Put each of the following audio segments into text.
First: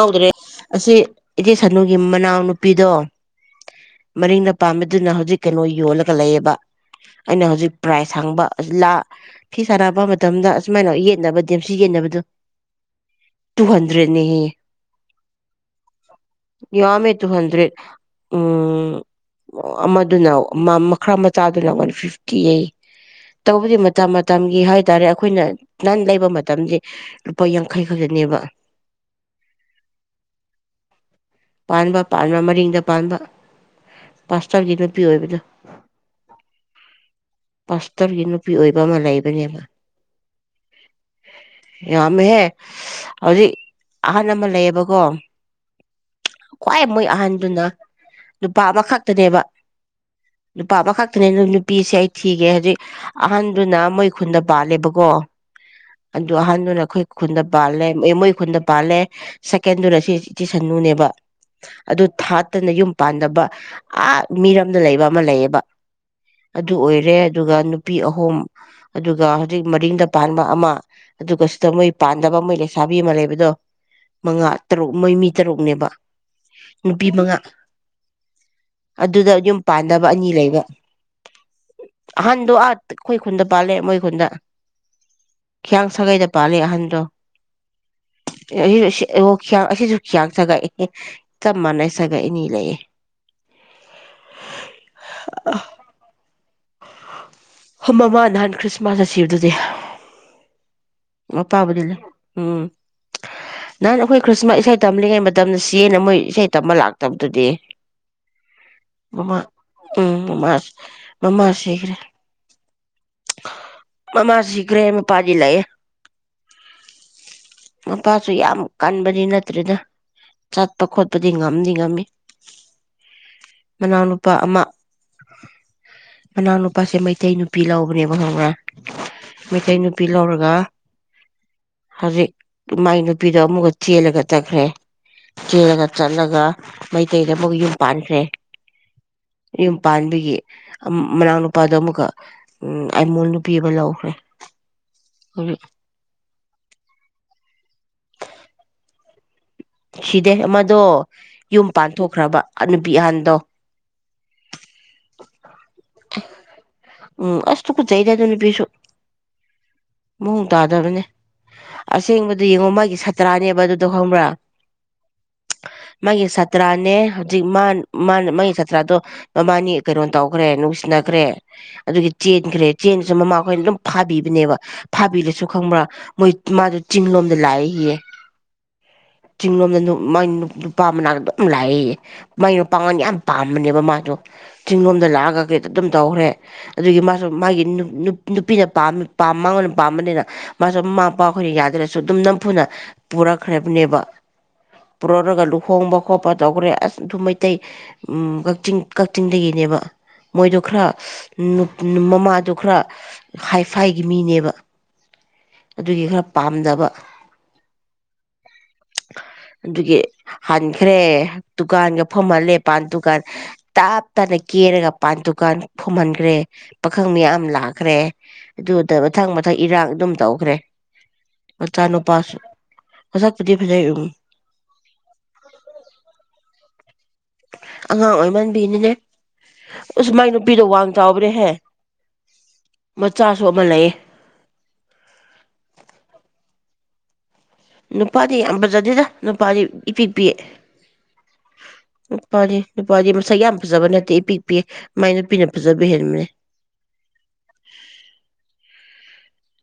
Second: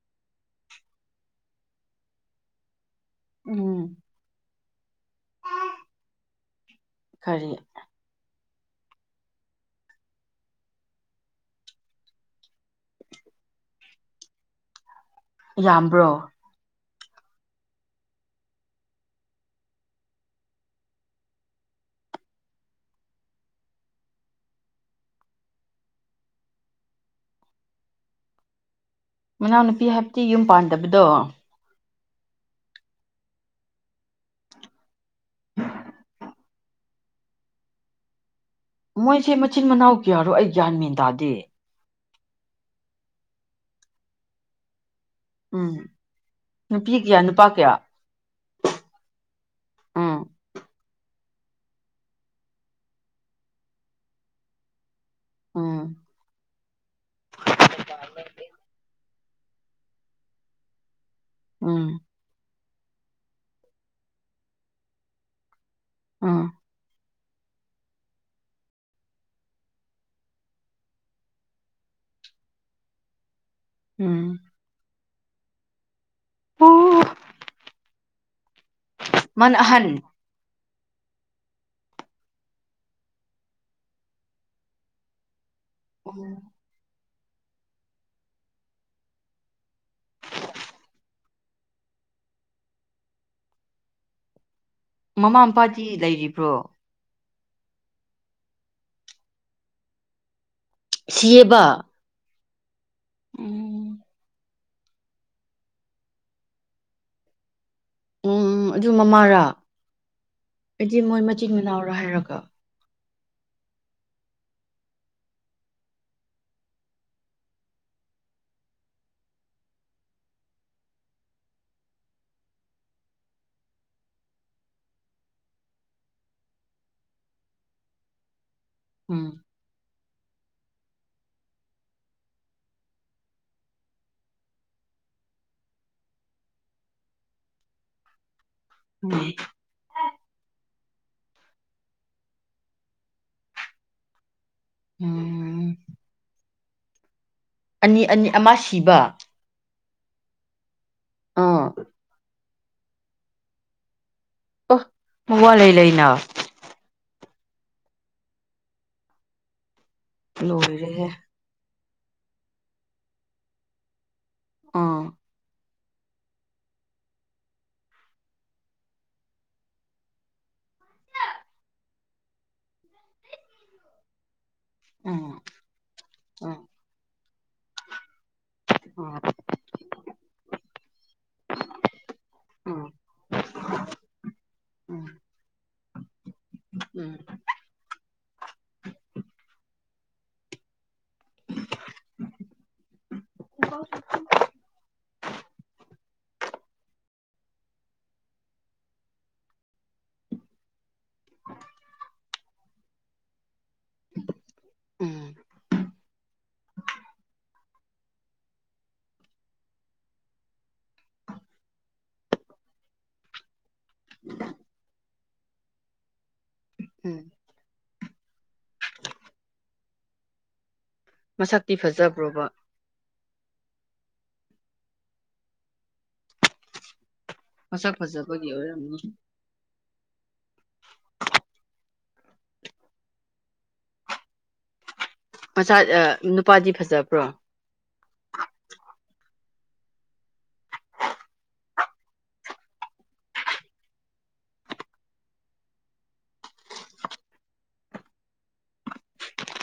ꯥꯎꯗ꯭ꯔꯦ ꯑꯁꯤꯁꯦ ꯁꯥꯅꯨꯒꯤ ꯃꯅꯥꯎꯅꯨꯄꯤꯗꯣ ꯎꯝ ꯃꯔꯤꯡꯅ ꯄꯥꯝꯃꯤꯗꯨꯅ ꯍꯧꯖꯤꯛ ꯀꯩꯅꯣ ꯌꯣꯜꯂꯒ ꯂꯩꯌꯦꯕ ꯑꯩꯅ ꯀꯔꯤ ꯍꯧꯖꯤꯛ ꯄ꯭ꯔꯥꯏꯖ ꯍꯥꯡꯕ ꯐꯤ ꯁꯥꯥꯟꯅꯕ ꯃꯇꯝꯗ ꯑꯁꯨꯃꯥꯏꯅ ꯌꯦꯠꯅꯕ ꯗꯦꯝꯁꯤ ꯌꯦꯠꯅꯕꯗꯨꯣ ꯍꯟꯗ꯭ꯔꯦꯠꯅꯦꯍ ꯌꯥꯝꯕ꯭ꯔꯣ ꯌꯥꯝꯝꯃꯦ ꯇꯨ ꯍꯟꯗ꯭ꯔꯦꯠ ꯎ ꯑꯃꯗꯨꯅ ꯃꯈꯥ ꯃꯆꯥꯗꯨꯅ ꯋꯥꯟ ꯐꯤꯐꯇꯤ ꯌꯩ ꯇꯧꯕꯗꯤ ꯃꯇꯝ ꯃꯇꯝꯒꯤ ꯍꯥꯏꯇꯥꯔꯦ ꯑꯩꯈꯣꯏꯅ ꯅꯍꯟ ꯂꯩꯕ ꯃꯇꯝꯗꯤ ꯂꯨꯄꯥ ꯌꯥꯡꯈꯩ ꯈꯛꯇꯅꯦꯕ ꯃꯅꯥꯎꯅꯨꯄꯤ ꯍꯥꯏꯕꯗꯤ ꯌꯨꯝ ꯄꯥꯟꯗꯕꯗꯣ ꯄꯥꯟꯕ ꯄꯥꯟꯕ ꯃꯔꯤꯡꯗ ꯄꯥꯟꯕ ꯄꯥꯁꯇꯧꯒꯤ ꯄꯤ ꯑꯣꯏ ꯄꯗ ꯄꯥꯁꯇꯔ ꯌꯦꯅ ꯅꯨꯄꯤ ꯑꯣꯏꯕ ꯑꯃ ꯃꯣꯏꯁꯦ ꯂꯩꯕꯅꯦꯕ ꯃꯆꯤꯟ ꯃꯅꯥꯎ ꯀꯌꯥꯔꯣ ꯑꯩ ꯒ꯭ꯌꯥꯟ ꯃꯦꯟ ꯇꯥꯗꯦ ꯌꯥꯝꯃꯦꯍꯦ ꯍꯧꯖꯤꯛ ꯑꯍꯜ ꯑꯃ ꯂꯩꯌꯦꯕꯀꯣ ꯎꯝ ꯈ꯭ꯋꯥꯏ ꯅꯨꯄꯤ ꯃꯣꯏ ꯀꯌꯥ ꯅꯨꯄꯥ ꯑꯍꯟꯗꯨꯅ ꯀꯌꯥ ꯅꯨꯄꯥ ꯑꯃꯈꯛꯇꯅꯦꯕ ꯎꯝ ꯄꯥꯕ ꯈꯛꯇꯅꯦ ꯅꯨꯄꯤꯁꯦ ꯑꯩ ꯊꯤꯒꯦ ꯍꯧꯖꯤꯛ ꯑꯍꯟꯗꯨꯅ ꯃꯣꯏ ꯈꯨꯟꯗ ꯄꯥꯜꯂꯦꯕ ꯀꯣ ꯎꯝ ꯑꯗꯨ ꯑꯍꯥꯟꯕꯗꯨꯅ ꯑꯩꯈꯣꯏ ꯈꯨꯟꯗ ꯄꯥꯜꯅꯦ ꯃꯣꯏ ꯈꯨꯟꯗ ꯄꯥꯜꯂꯦ ꯁꯦꯀꯦꯟꯗꯨꯅ ꯁꯤ ꯏꯆꯤ ꯁꯅꯨꯅꯦꯕ ꯎꯝ ꯑꯗꯨ ꯊꯥ ꯐꯠꯇꯅ ꯌꯨꯝ ꯄꯥꯟꯗꯕ ꯑ ꯃꯤꯔꯣꯝꯗ ꯂꯩꯕ ꯑꯃ ꯂꯩꯌꯦꯕ ꯎꯝ ꯑꯗꯨ ꯑꯣꯏꯔꯦ ꯑꯗꯨꯒ ꯅꯨꯄꯤ ꯑꯍꯨꯝ ꯑꯗꯨꯒ ꯍꯧꯖꯤꯛ ꯃꯔꯤꯡꯗ ꯄꯥꯟꯕ ꯑꯃ ꯑꯗꯨꯒ ꯁꯤꯗ ꯃꯣꯏ ꯄꯥꯟꯗꯕ ꯃꯣꯏ ꯂꯩꯁꯥꯕꯤ ꯑꯃ ꯂꯩꯕꯗꯣ ꯎꯝ ꯃꯉꯥ ꯇꯔꯨꯛ ꯃꯃꯤ ꯇꯔꯨꯛꯅꯦꯕ ꯑꯣ ꯅꯨꯄꯤ ꯃꯉꯥ ꯑꯗꯨꯗ ꯃꯥꯅ ꯌꯨꯝ ꯑꯍꯟ ꯄꯥꯟꯅꯕ ꯑꯅꯤ ꯂꯩꯕ ꯍꯥꯟꯗ ꯑꯠ ꯑꯩꯈꯣꯏ ꯈꯨꯟꯗ ꯄꯂꯦ ꯃꯣꯏ ꯈꯨꯟꯗ ꯍꯤꯌꯥꯡ ꯁꯥꯒꯩꯗ ꯄꯥꯜꯂꯤ ꯑꯍꯟꯗꯣ ꯌꯥ ꯑꯁꯤꯁꯨ ꯈꯌꯥꯡ ꯁꯒꯥꯏ ꯆꯞ ꯃꯥꯟꯅꯩ ꯁꯒ ꯏꯅꯤ ꯂꯩꯌꯦ ꯃꯃꯥ ꯃꯄꯥꯗꯤ ꯂꯩꯔꯤꯕ꯭ꯔꯣ ꯍ ꯃꯃꯥ ꯅꯍꯥꯟ ꯈ꯭ꯔꯤꯁꯃꯥꯁꯇ ꯁꯤꯔꯗꯨꯗꯤ ꯁꯤꯌꯦꯕ ꯎꯝ ꯅꯍꯥꯟ ꯎꯝ ꯑꯩꯈꯣꯏ ꯈ꯭ꯔꯤꯁꯃꯥꯁ ꯢꯁꯩ ꯇꯝꯂꯤꯉꯩ ꯃꯇꯝꯗ ꯁꯤꯦꯅ ꯃꯣꯏ ꯏꯁꯩ ꯇꯝꯕ ꯂꯥꯛꯇꯕꯗꯨꯗꯤ ꯎꯝ ꯑꯗꯨ ꯃꯃꯥ ꯃꯃꯥꯔꯥ ꯎꯝ ꯃꯃꯥ ꯑꯩꯗꯤ ꯃꯣꯏ ꯃꯃꯥ ꯃꯆꯤꯟ ꯃꯅꯥꯎꯔꯥ ꯁꯤꯈ꯭ꯔꯦ [unintelligible] ꯃꯃꯥ ꯁꯤꯈ꯭ꯔꯦ ꯃꯄꯥꯗꯤ ꯂꯥꯛꯑꯦ ꯅꯨꯄꯥꯁꯨ ꯌꯥꯝ ꯀꯟꯕꯗꯤ ꯅꯠꯇ꯭ꯔꯦꯅ ꯆꯠꯄ ꯈꯣꯠꯄꯗꯤ ꯉꯝꯗꯤ ꯉꯝꯃꯤ ꯃꯅꯥꯎꯅꯨꯄꯥ ꯑꯃ ꯃꯅꯥꯎ ꯅꯨꯄꯥꯁꯦ ꯃꯩꯇꯩ ꯅꯨꯄꯤ ꯂꯧꯕꯅꯦꯕ ꯈꯪꯕ꯭ꯔꯥ ꯎꯝ ꯃꯩꯇꯩ ꯅꯨꯄꯤ ꯂꯧꯔꯒ ꯍꯧꯖꯤꯛ ꯏꯃꯥꯏ ꯅꯨꯨꯄꯤꯗꯣ ꯑꯃꯨꯛꯀ ꯆꯦꯜꯂꯒ ꯆꯠꯈ꯭ꯔꯦ ꯆꯦꯜꯂꯒ ꯆꯠꯂꯒ ꯃꯩꯇꯩꯗ ꯑꯃꯨꯛ ꯌꯨꯝ ꯄꯥꯟꯈ꯭ꯔꯦ ꯎꯝ ꯌꯨꯝ ꯄꯥꯟꯕꯒꯤ ꯑꯃ ꯃꯅꯥꯎꯅꯨꯄꯥ ꯅꯨꯄꯥꯗꯣ ꯑꯃꯨꯛꯀ ꯎ ꯑꯥꯏꯃꯣꯟꯜ ꯅꯨꯄꯤ ꯑꯃ ꯂꯧꯈ꯭ꯔꯦ ꯑꯗꯨ ꯎꯝ [unintelligible] ꯑꯅꯤ ꯑꯅꯤ ꯑꯃ ꯁꯤꯕ ꯁꯤꯗꯦ ꯑꯃꯗꯣ ꯑꯥ ꯌꯨꯝ ꯄꯥꯟꯊꯣꯛꯈ꯭ꯔꯕ ꯑꯅꯕꯤꯍꯥꯟꯗꯣ ꯑꯣ ꯋꯥ ꯂꯩ ꯂꯩꯅ ꯎꯝ ꯑꯁ ꯇꯨꯀꯆꯩꯗ ꯑꯗꯨꯢ ꯅꯨꯄꯤꯁꯨ ꯃꯑꯣꯡ ꯇꯥꯗꯕꯅꯦ ꯂꯣꯏꯔꯦꯍꯦ ꯑꯁꯦꯡꯕꯗꯨ ꯌꯦꯡꯉꯣ ꯃꯥꯒꯤ ꯁꯥꯇ꯭ꯔꯥꯅꯦꯕ ꯑꯗꯨꯗꯣ ꯈꯪꯕ꯭ꯔꯥ ꯑꯥ ꯃꯥꯒꯤ ꯁꯥꯇ꯭ꯔꯥꯅꯦ ꯍꯧꯖꯤꯛ ꯃꯥ ꯃꯥ ꯃꯥꯒꯤ ꯁꯥꯇ꯭ꯔꯥꯗꯣ ꯃꯃꯥꯅꯤ ꯀꯩꯅꯣ ꯇꯧꯈ꯭ꯔꯦ ꯅꯨꯡꯁꯤꯅꯈ꯭ꯔꯦ ꯑꯗꯨꯒꯤ ꯆꯦꯟꯈ꯭ꯔꯦ ꯆꯦꯟꯗꯨꯁꯨ ꯃꯃꯥ ꯑꯥꯈꯣꯏꯅ ꯑꯗꯨꯝ ꯐꯥꯕꯤꯕꯅꯦꯕ ꯎꯝ ꯎꯝ ꯎꯝ ꯎꯝ ꯐꯥꯕꯤꯔꯁꯨ ꯈꯪꯕ꯭ꯔꯥ ꯃꯣꯏ ꯃꯥꯗ ꯆꯤꯡꯂꯣꯝ ꯗ ꯂꯑ ꯍꯌꯦ ꯑ ꯆꯤꯡꯂꯣꯝꯗ ꯃ ꯅꯨꯄꯥ ꯃꯅꯥꯛꯇ ꯑꯗꯨꯝ ꯂꯥꯛꯏꯌꯦ ꯃꯥꯏ ꯅꯨꯄꯥ ꯃꯉꯜ ꯌꯥꯝ ꯄꯥꯝꯕꯅꯦꯕ ꯃꯥꯗꯣ ꯆꯤꯡꯂꯣꯝꯗ ꯎꯝ ꯂꯥꯛꯑꯒ ꯀꯩꯇ ꯑꯗꯨꯝ ꯇꯧꯈ꯭ꯔꯦ ꯑꯗꯨꯒꯤ ꯎꯝ ꯃꯥꯁꯨ ꯃꯥꯒꯤ ꯅꯨꯄꯤꯅ ꯃꯉꯣꯟꯗ ꯄꯝꯅꯤꯅ ꯃꯥꯁ ꯃꯥ ꯃꯄꯥꯈꯣꯏꯅ ꯌꯥꯗ꯭ꯔꯁꯨ ꯑꯗꯨꯝ ꯅꯝꯐꯨꯅ ꯄꯨꯔꯛꯈ꯭ꯔꯕꯅꯦꯕ ꯄꯨꯔꯛꯔꯒ ꯂꯨꯍꯣꯡꯕ ꯈꯣꯠꯄ ꯇꯧꯈ꯭ꯔꯦ ꯑꯁ ꯑꯗꯨ ꯃꯩꯇꯩ ꯎ ꯀꯛꯆꯤꯡ ꯀꯛꯆꯤꯡꯗꯒꯤꯅꯦꯕ ꯃꯣꯏꯗꯣ ꯈꯔ ꯎ ꯃꯃꯥꯗ ꯈ ꯏꯁꯐꯥꯏꯒꯤ ꯃꯤꯅꯦꯕ ꯎꯝ ꯑꯗꯨꯒꯤ ꯈꯔ ꯄꯥꯝꯗꯕ ꯑꯗꯨꯒꯤ ꯍꯟꯈ꯭ꯔꯦ ꯗꯨꯀꯥꯟꯒ ꯐꯝꯍꯜꯂꯦ ꯄꯥꯟ ꯗꯨꯀꯥꯟ ꯇꯥꯞ ꯇꯅ ꯀꯦꯔꯒ ꯃꯄꯥꯟ ꯗꯨꯀꯥꯟ ꯐꯨꯝꯍꯟꯈ꯭ꯔꯦ ꯄꯥꯈꯪ ꯎꯝ ꯃꯌꯥꯝ ꯂꯥꯛꯈ꯭ꯔꯦ ꯑꯗꯨꯗ ꯃꯊꯪ ꯃꯊꯪ ꯏꯔꯥꯡ ꯑꯗꯨꯝ ꯇꯧꯈ꯭ꯔꯦ ꯃꯁꯛꯇꯤ ꯃꯆꯥꯅꯄꯥꯁꯨ ꯐꯖꯕ꯭ꯔꯣꯕ ꯍꯧꯁꯛꯄꯗꯤ ꯂꯩ ꯎ ꯃꯁꯛ ꯑꯉꯥꯡ ꯐꯖꯕꯒꯤ ꯑꯣꯏꯃꯟꯕꯤꯅꯤꯅꯦ ꯑꯣꯏꯔꯝꯅꯤ ꯑꯁ ꯃꯥꯏ ꯅꯨꯄꯤꯗꯣ ꯋꯥꯡ ꯆꯥꯎꯕ꯭ꯔꯦꯍꯦ ꯃꯆꯥ ꯁ ꯑꯃ ꯂꯩꯌꯦ ꯃꯆꯥ ꯅꯨꯄꯥꯗꯤ ꯐꯖꯕ꯭ꯔꯣ ꯅꯨꯄꯥꯗꯤ ꯌꯥꯝ ꯐꯖꯗꯦꯗ ꯅꯨꯄꯥꯗꯤ ꯏꯄꯤꯤꯛ ꯄꯤꯑ ꯅꯨꯄꯥꯗꯤ ꯅꯨꯄꯥꯗꯤ ꯃꯁꯛ ꯌꯥꯝ ꯐꯖꯕ ꯅꯠꯇꯦ ꯏ ꯄꯤꯛꯄꯤ ꯃꯥꯏ ꯅꯨꯄꯤꯅ ꯐꯖꯕ ꯍꯦꯟꯕꯅꯦ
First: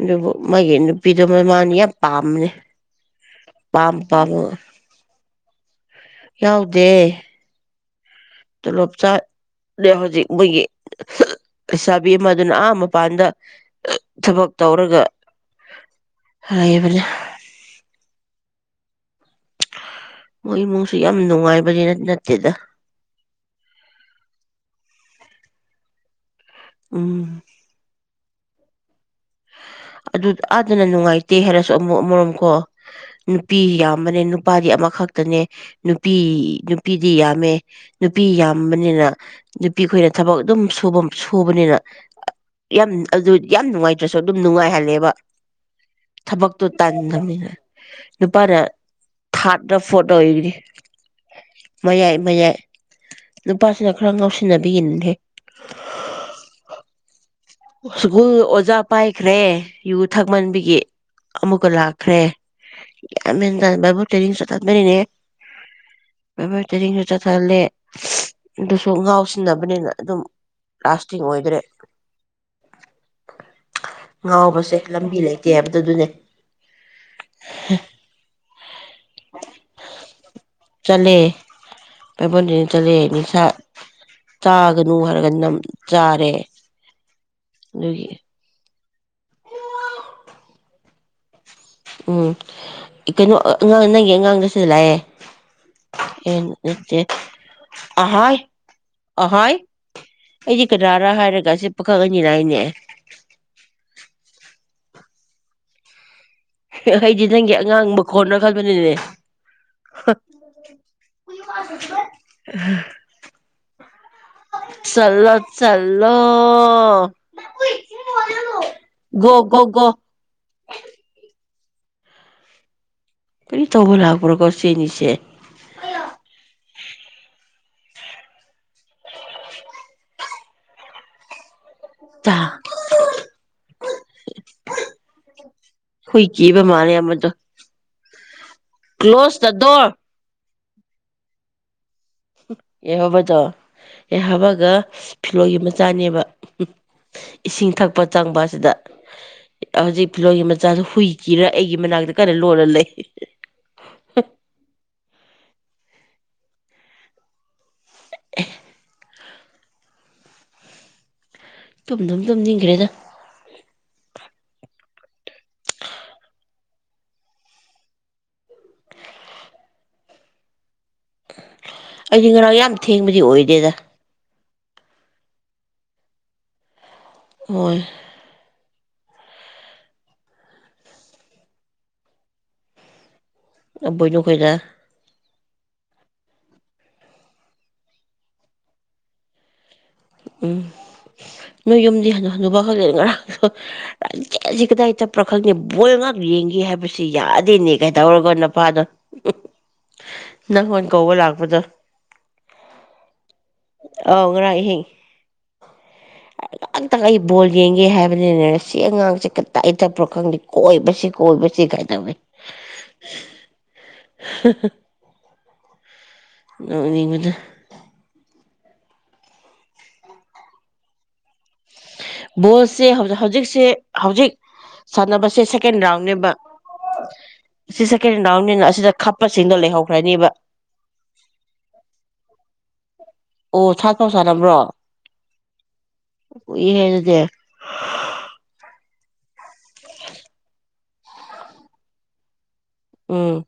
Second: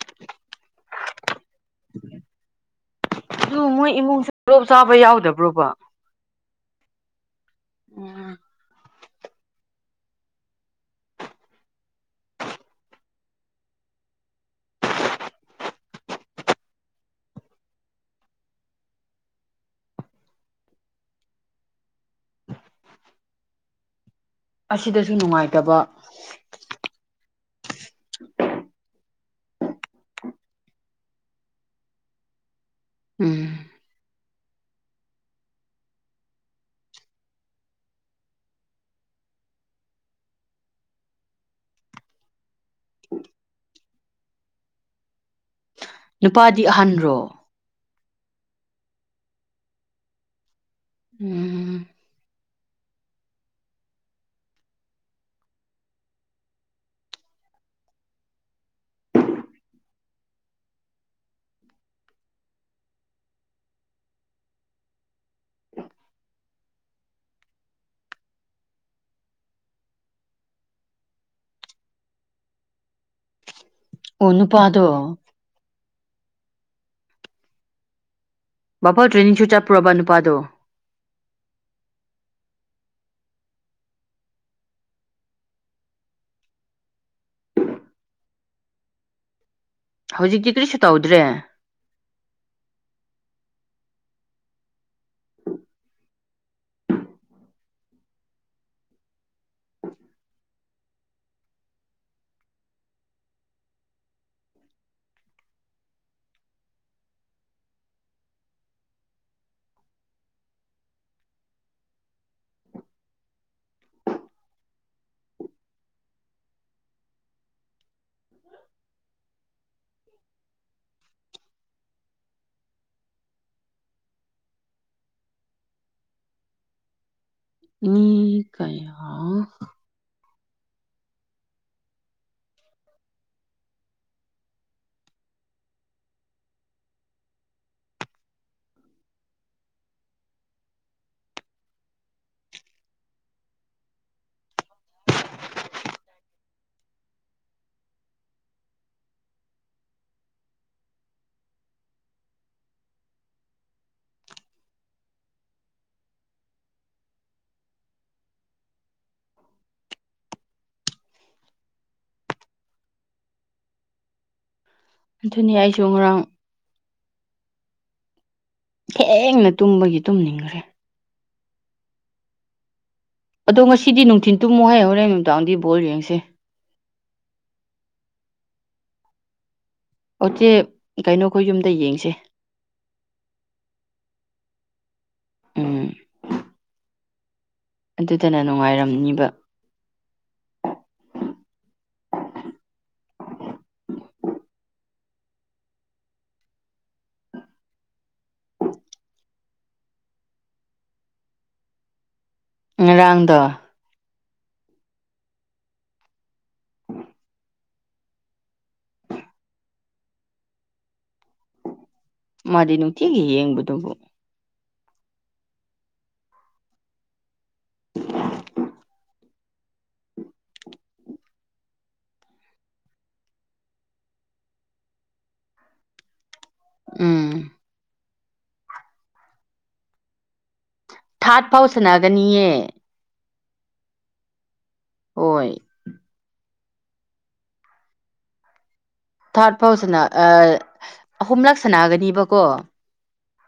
ꯑꯗꯨꯕꯨ ꯃꯥꯒꯤ ꯅꯨꯄꯤꯗꯨ ꯃ ꯃꯥꯅ ꯌꯥꯝ ꯄꯥꯝꯕꯅꯦ ꯃꯣꯏ ꯄꯥꯝ ꯏꯃꯨꯡꯁꯨ ꯄꯥꯝꯃꯒ ꯄꯨꯂꯣꯞ ꯆꯥꯕ ꯌꯥꯎꯗꯕ꯭ꯔꯣꯕ ꯌꯥꯎꯗꯦ ꯎꯝ ꯇ ꯂꯣꯞꯆꯥ ꯑ ꯍꯧꯖꯤꯛ ꯃꯣꯏꯒꯤ ꯂꯩꯁꯥꯕꯤ ꯑꯃ ꯑꯗꯨꯅ ꯑꯥ ꯃꯄꯥꯟꯗ ꯊꯕꯛ ꯇꯧꯔꯒ ꯍꯥꯏꯕꯅꯤ ꯃꯣꯏ ꯏꯃꯨꯡꯁꯨ ꯌꯥꯝ ꯅꯨꯡꯉꯥꯏꯕꯅꯤꯅ ꯅꯠꯇꯦꯗ ꯑꯁꯤꯗꯁꯨ ꯅꯨꯡꯉꯥꯏꯇꯕ ꯎꯝ ꯑꯗꯨ ꯑꯥꯗꯅ ꯅꯨꯡꯉꯥꯏꯇꯦ ꯍꯥꯏꯔꯁꯨ ꯑꯃꯨꯛ ꯑꯃꯔꯣꯝꯀꯣ ꯎꯝ ꯅꯨꯄꯤꯤ ꯌꯥꯝ ꯃꯅꯦꯅ ꯅꯨꯄꯥꯗꯤ ꯑꯃꯈꯛꯇꯅꯦ ꯅꯨꯄꯤ ꯅꯨꯄꯤꯗꯤ ꯌꯥꯝꯃꯦ ꯅꯨꯄꯤ ꯌꯥꯝꯕꯅꯤꯅ ꯅꯨꯄꯤ ꯈꯈꯣꯏꯅ ꯊꯕꯛ ꯑꯗꯨꯝ ꯁ ꯁꯨꯕꯅꯤꯅ ꯌꯥꯝ ꯑꯗꯨ ꯌꯥꯝ ꯅꯨꯡꯉꯥꯏ ꯅ꯭ꯔꯁꯨ ꯑꯗꯨꯝ ꯅꯨꯡꯉꯥꯏꯍꯜꯂꯦꯕ ꯅꯨꯄꯥꯗꯤ ꯊꯕꯛꯇꯣ ꯑꯍꯟꯔꯣ ꯇꯥꯟꯉꯅꯤꯅ ꯂꯨꯄꯥꯅ ꯊꯥꯔꯗ ꯐꯣꯔꯠ ꯑꯣꯏꯒꯅꯤ ꯎꯝ ꯃꯌꯥꯏ ꯃꯌꯥꯏ ꯅꯨꯄꯥꯁꯤꯅ ꯈꯔ ꯉꯥꯎꯁꯤꯟꯅꯕꯤꯒꯤꯦ ꯁ꯭ꯀꯨꯜ ꯑꯣꯖꯥ ꯄꯥꯏꯈ꯭ꯔꯦ ꯌꯨ ꯊꯛꯃꯟꯕꯒꯤ ꯑꯃꯨꯛꯀ ꯂꯥꯛꯈ꯭ꯔꯦ ꯌꯥꯝ ꯍꯦꯟꯊ ꯕꯨ ꯇ꯭ꯔꯦꯅꯤꯡ ꯆꯠꯊꯠꯕꯅꯤꯅꯦ ꯑ ꯃꯦꯕꯔ ꯇꯔꯤꯡꯁꯨ ꯆꯠꯊꯍꯜꯂꯦ ꯑꯗꯨꯁꯨ ꯉꯥꯎꯁꯤꯟꯅꯕꯅꯤꯅ ꯑꯗꯨꯝ ꯂꯥꯁꯇꯤꯡ ꯑꯣꯏꯗ꯭ꯔꯦ ꯑꯣ ꯉꯥꯎꯕꯁꯦ ꯅꯨꯄꯥꯗꯣ ꯂꯝꯕꯤ ꯂꯩꯇꯦ ꯍꯥꯏꯕꯗ ꯑꯗꯨꯅꯦ [unintelligible] ꯄꯔ ꯇ꯭ꯔꯦꯅꯤꯡꯁꯨꯨꯇ ꯄꯔꯕꯥꯅꯨ ꯄꯗ ꯆꯠꯂꯦ ꯄꯥꯏꯕꯣꯟꯗꯤꯅ ꯆꯠꯂꯦ ꯆꯥꯒꯅꯨ ꯍꯥꯏꯔꯒ ꯅꯝ ꯆꯥꯔꯦ ꯑꯗꯨꯒꯤ ꯍꯧꯖꯤꯛꯇꯤ ꯀꯔꯤꯁꯨ ꯇꯧꯗ꯭ꯔꯦ ꯎꯝ ꯀꯩꯅꯣ ꯑꯉꯥꯡ ꯅꯪꯒꯤ ꯑꯉꯥꯡꯗ ꯁꯤꯗ ꯂꯥꯛꯑꯦ ꯅꯠꯇꯦ ꯑꯍꯣꯏ ꯑꯍꯣꯏ ꯑꯩꯗꯤ ꯀꯗꯥꯔ ꯍꯥꯏꯔꯒꯁꯦ ꯄꯥꯈꯛ ꯑꯅꯤꯅꯅꯦ ꯑꯩꯗꯤ ꯅꯪꯒꯤ ꯑꯉꯥꯡ ꯃꯈ ꯀꯣꯟꯅ ꯈꯟꯕꯅꯤꯅꯦ ꯆꯠꯂꯣ ꯆꯠꯂꯣ ꯒꯣ ꯒꯣ ꯒꯣ ꯀꯔꯤ ꯇꯧꯕ ꯂꯥꯛꯄ꯭ꯔꯣ ꯀꯣ ꯁꯤꯅꯤꯁꯦ ꯅ ꯀꯌꯥ ꯍꯨꯏ ꯀꯦꯕ ꯃꯥꯅꯦ ꯑꯃꯗꯣ ꯀ꯭ꯂꯣꯁꯇꯗꯣꯔ ꯑꯦ ꯍꯕꯗꯣ ꯑꯦꯍꯕꯒ ꯐꯤꯔꯣꯒꯤ ꯃꯆꯥꯅꯦꯕ ꯏꯁꯤꯡ ꯊꯛꯄ ꯆꯪꯕ ꯑꯁꯤꯗ ꯍꯧꯖꯤꯛ ꯐꯤꯔꯣꯒꯤ ꯃꯆꯥꯁꯨ ꯍꯨꯏ ꯀꯤꯔ ꯑꯩꯒꯤ ꯃꯅꯥꯛꯇ ꯀꯟꯅ ꯂꯣꯜꯂ ꯂꯩ [unintelligible] ꯇꯨꯝꯗꯨꯝ ꯇꯨꯝ ꯅꯤꯡꯈ꯭ꯔꯦꯗ ꯑꯗꯨꯅꯤ ꯑꯩꯁꯨ ꯉꯔꯥꯡ ꯍꯦꯡꯅ ꯇꯨꯝꯕꯒꯤ ꯇꯨꯝꯅꯤꯡꯈ꯭ꯔꯦ ꯑꯩꯗꯤ ꯉꯔꯥꯡ ꯌꯥꯝ ꯊꯦꯡꯕꯗꯤ ꯑꯣꯏꯗꯦꯗ ꯑꯗꯨꯃ ꯍꯣꯏ ꯍꯣꯔꯦꯟ ꯅꯨꯡꯗꯥꯡꯗꯤ ꯕꯣꯜꯜꯂꯤ ꯌꯦꯡꯁꯦ ꯃꯣꯏ ꯑꯣꯆꯦ ꯀꯩꯅꯣꯈꯣꯏ ꯌꯨꯝꯗ ꯌꯦꯡꯁꯦ ꯑꯕꯣꯏꯅꯈꯣꯏꯗ ꯎꯝ ꯑꯗꯨꯗꯅ ꯅꯨꯡꯉꯥꯏꯔꯝꯅꯤꯕ ꯎꯝ ꯅꯣꯏ ꯌꯨꯝꯗꯤ ꯍꯗ ꯍꯟꯗ ꯈꯛꯗ ꯉꯔꯥꯡꯁꯨꯆꯦꯁꯤ ꯀꯗꯥꯏ ꯆꯞꯄ꯭ꯔꯥ ꯈꯛꯅꯤ ꯕꯣꯏ ꯉꯍꯥꯛ ꯌꯦꯡꯒꯦ ꯍꯥꯏꯕꯁꯤ ꯌꯥꯗꯦꯅꯦ ꯀꯩꯗꯧꯔꯒ ꯅꯨꯄꯥꯗꯣ ꯅꯪꯉꯣꯟ ꯀꯧꯕ ꯂꯥꯛꯄꯗꯣ ꯎ ꯔꯥꯡꯗ ꯑꯧ ꯔꯥꯏꯍꯤꯡ ꯉꯥꯡ ꯇꯛ ꯑꯩ ꯕꯣꯜ ꯌꯦꯡꯒꯦ ꯍꯥꯏꯕꯅꯤꯅꯦ ꯁꯤ ꯑꯉꯥꯡꯁꯦ ꯇꯛꯏ ꯇꯛꯄ꯭ꯔꯥ ꯈꯪꯗꯦ ꯀꯣꯏꯕꯁꯤ ꯀꯕꯨ ꯁꯤꯈꯥꯏꯗꯃꯤꯦ ꯃꯥꯗꯤ ꯅꯨꯡꯇꯤꯒꯤ ꯌꯦꯡꯕꯗꯨꯕꯨ ꯑꯅꯤ ꯀꯗ [unintelligible] ꯕꯣꯜꯁꯦ ꯍꯧꯖꯤꯛꯁꯦ ꯍꯧꯖꯤꯛ ꯁꯥꯟꯅꯕꯁꯦ ꯁꯦꯀꯦꯟ ꯔꯥꯎꯟꯅꯦꯕ ꯎꯝ ꯁꯤꯁ ꯀꯔꯤꯅꯥꯎꯅꯤꯅ ꯑꯁꯤꯗ ꯈꯞꯄꯁꯤꯡꯗꯣ ꯂꯩꯍꯧꯈ꯭ꯔꯅꯦꯕ ꯊꯥꯔꯠ ꯐꯥꯎ ꯁꯥꯟꯅꯒꯅꯤꯑ ꯑꯣ ꯁꯥꯇꯧ ꯆꯥꯟꯅꯕ꯭ꯔꯣ ꯍꯣꯏ ꯏ ꯍꯥꯏꯔꯗꯤ ꯊꯥꯔꯠ ꯐꯥꯎꯁꯤꯅ ꯑꯍꯨꯝꯂꯛ ꯁꯅꯥꯒꯅꯦꯕꯀꯣ ꯎꯝ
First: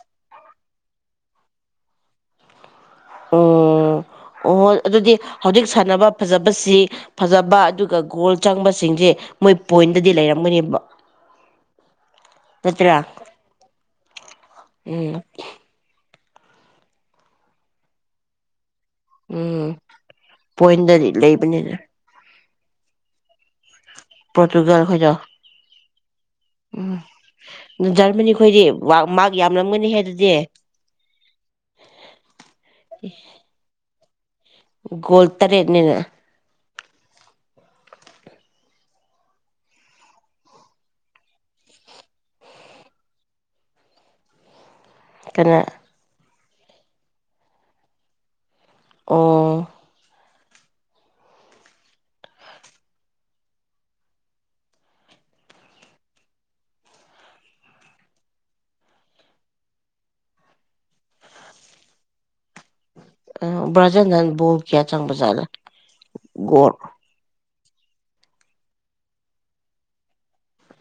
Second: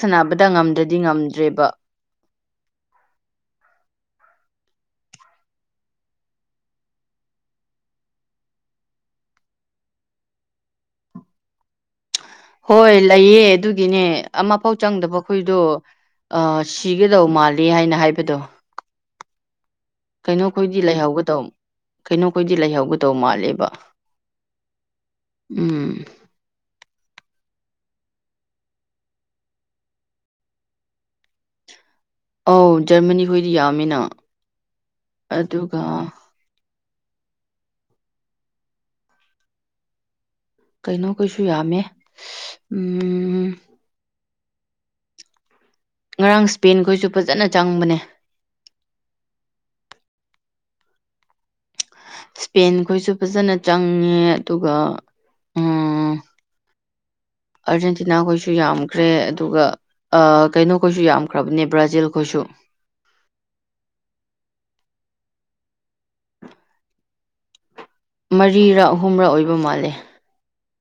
ꯁꯥꯟꯅꯕꯗ ꯉꯝꯗ꯭ꯔꯗꯤ ꯉꯝꯗ꯭ꯔꯦꯕ ꯑꯣ ꯑꯣ ꯍꯣꯏ ꯑꯗꯨꯗꯤ ꯍꯧꯖꯤꯛ ꯁꯥꯟꯅꯕ ꯐꯖꯕꯁꯤ ꯐꯖꯕ ꯑꯗꯨꯒ ꯒꯣꯜ ꯆꯪꯕꯁꯤꯡꯁꯦ ꯃꯣꯏ ꯄꯣꯏꯟꯗꯗꯤ ꯂꯩꯔꯝꯒꯅꯦꯕ ꯍꯣꯏ ꯅꯠꯇ꯭ꯔꯥ ꯂꯩꯑ ꯑꯗꯨꯒꯤꯅꯦ ꯑꯃꯐꯥꯎ ꯎꯝ ꯆꯪꯗꯕꯈꯣꯏꯗꯣ ꯁꯤꯒꯗꯧ ꯃꯥꯜꯂ ꯍꯥꯏꯅ ꯍꯥꯏꯕꯗꯣ ꯎꯝ ꯀꯩꯅꯣꯈꯣꯏꯗꯤ ꯄꯣꯏꯟꯗꯗꯤ ꯂꯩꯍꯧꯒꯗꯧꯕ ꯂꯩꯕꯅꯤꯅ ꯀꯩꯅꯣ ꯑꯩꯈꯣꯏꯗꯤ ꯂꯩꯍꯧꯒꯗꯧ ꯃꯥꯜꯂꯦꯕ ꯄꯣꯇꯨꯒꯜ ꯈꯖ ꯎꯝ ꯎꯝ ꯖꯔꯃꯅꯤ ꯈꯣꯏꯗꯤ ꯃꯔ ꯌꯥꯝꯂꯝꯒꯅꯤ ꯍꯥꯏ ꯑꯗꯨꯗꯤ ꯑꯧ ꯖꯔꯃꯅꯤ ꯈꯣꯏꯗꯤ ꯌꯥꯝꯃꯤꯅ ꯒꯣꯜ ꯑꯗꯨꯒ ꯇꯔꯦꯠꯅꯤꯅ ꯀꯩꯅꯣ ꯀꯩꯁꯨ ꯌꯥꯝꯃꯦ ꯎꯝ ꯀꯅꯥ ꯉꯔꯥꯡ ꯏꯁꯄꯦꯟꯈꯣꯏꯁꯨ ꯐꯖꯅ ꯆꯪꯕꯅꯦ ꯑꯣ ꯏꯁꯄꯦꯟ ꯈꯣꯏꯁꯨ ꯐꯖꯅ ꯆꯪꯉꯦ ꯑꯗꯨꯒ ꯎ ꯑꯥꯔꯖꯦꯟꯇꯤꯅꯥꯈꯣꯏꯁꯨ ꯌꯥꯝꯈ꯭ꯔꯦ ꯑꯗꯨꯒ ꯀꯩꯅꯣꯈꯣꯏꯁꯨ ꯌꯥꯝꯈ꯭ꯔꯕꯅꯦ ꯕ꯭ꯔꯥꯖꯤꯜ ꯈꯣꯏꯁꯨ ꯑ ꯕꯖꯦꯟ ꯅꯅ ꯣꯜ ꯀꯌꯥ ꯆꯪꯕꯁꯥꯂ ꯒꯣꯣꯔ ꯃꯔꯤꯔꯥ ꯑꯍꯨꯝꯔ ꯑꯣꯏꯕ ꯃꯥꯜꯂꯦ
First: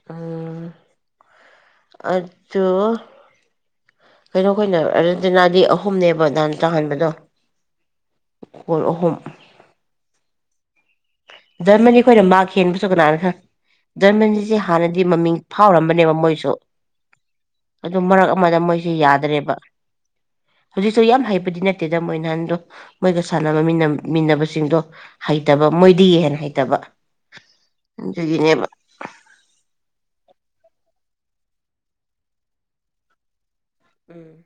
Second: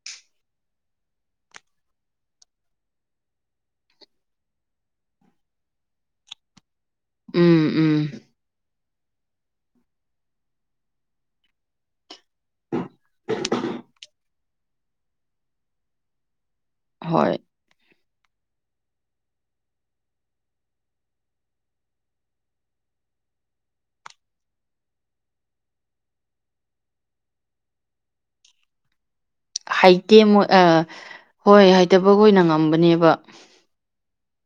ꯑꯝ ꯑꯗꯨ ꯀꯩꯅꯣ ꯑꯩꯈꯣꯏꯅ ꯑꯔꯖꯦꯟꯇꯤꯅꯥꯗꯤ ꯑꯍꯨꯝꯅꯦꯕ ꯗꯥꯟꯁ ꯎꯝ ꯎꯝ ꯜ ꯑꯍꯨꯝ ꯖꯔꯃꯅꯤ ꯑꯩꯈꯣꯏꯅ ꯃꯥ ꯍꯦꯟꯕꯁꯨ ꯀꯅꯥꯅ ꯈꯔ ꯖꯔꯃꯅꯤꯁꯦ ꯍꯥꯟꯅꯗꯤ ꯃꯃꯤꯡ ꯐꯥꯎꯔꯝꯕꯅꯦꯕ ꯃꯣꯏꯁꯨ ꯍꯣꯏ ꯑꯗꯨ ꯃꯔꯛ ꯑꯃꯗ ꯃꯣꯏꯁꯦ ꯌꯥꯗ꯭ꯔꯦꯕ ꯍꯧꯖꯤꯛꯁꯨ ꯌꯥꯝ ꯍꯩꯕꯗꯤ ꯅꯠꯇꯦꯗ ꯃꯣꯏ ꯅꯍꯥꯟꯗꯣ ꯃꯣꯏꯒ ꯁꯥꯟꯅꯕ ꯃꯤꯟꯅꯕꯁꯤꯡꯗꯣ ꯍꯩꯇꯕ ꯃꯣꯏꯗꯤꯍꯦꯅ ꯍꯩꯇꯕ ꯑꯗꯨꯒꯤꯅꯦꯕ ꯍꯥꯏꯇꯦ ꯃꯣꯏ ꯍꯣꯏ ꯍꯥꯏꯇꯕ ꯑꯣꯏꯅ ꯉꯝꯕꯅꯦꯕ ꯎꯝ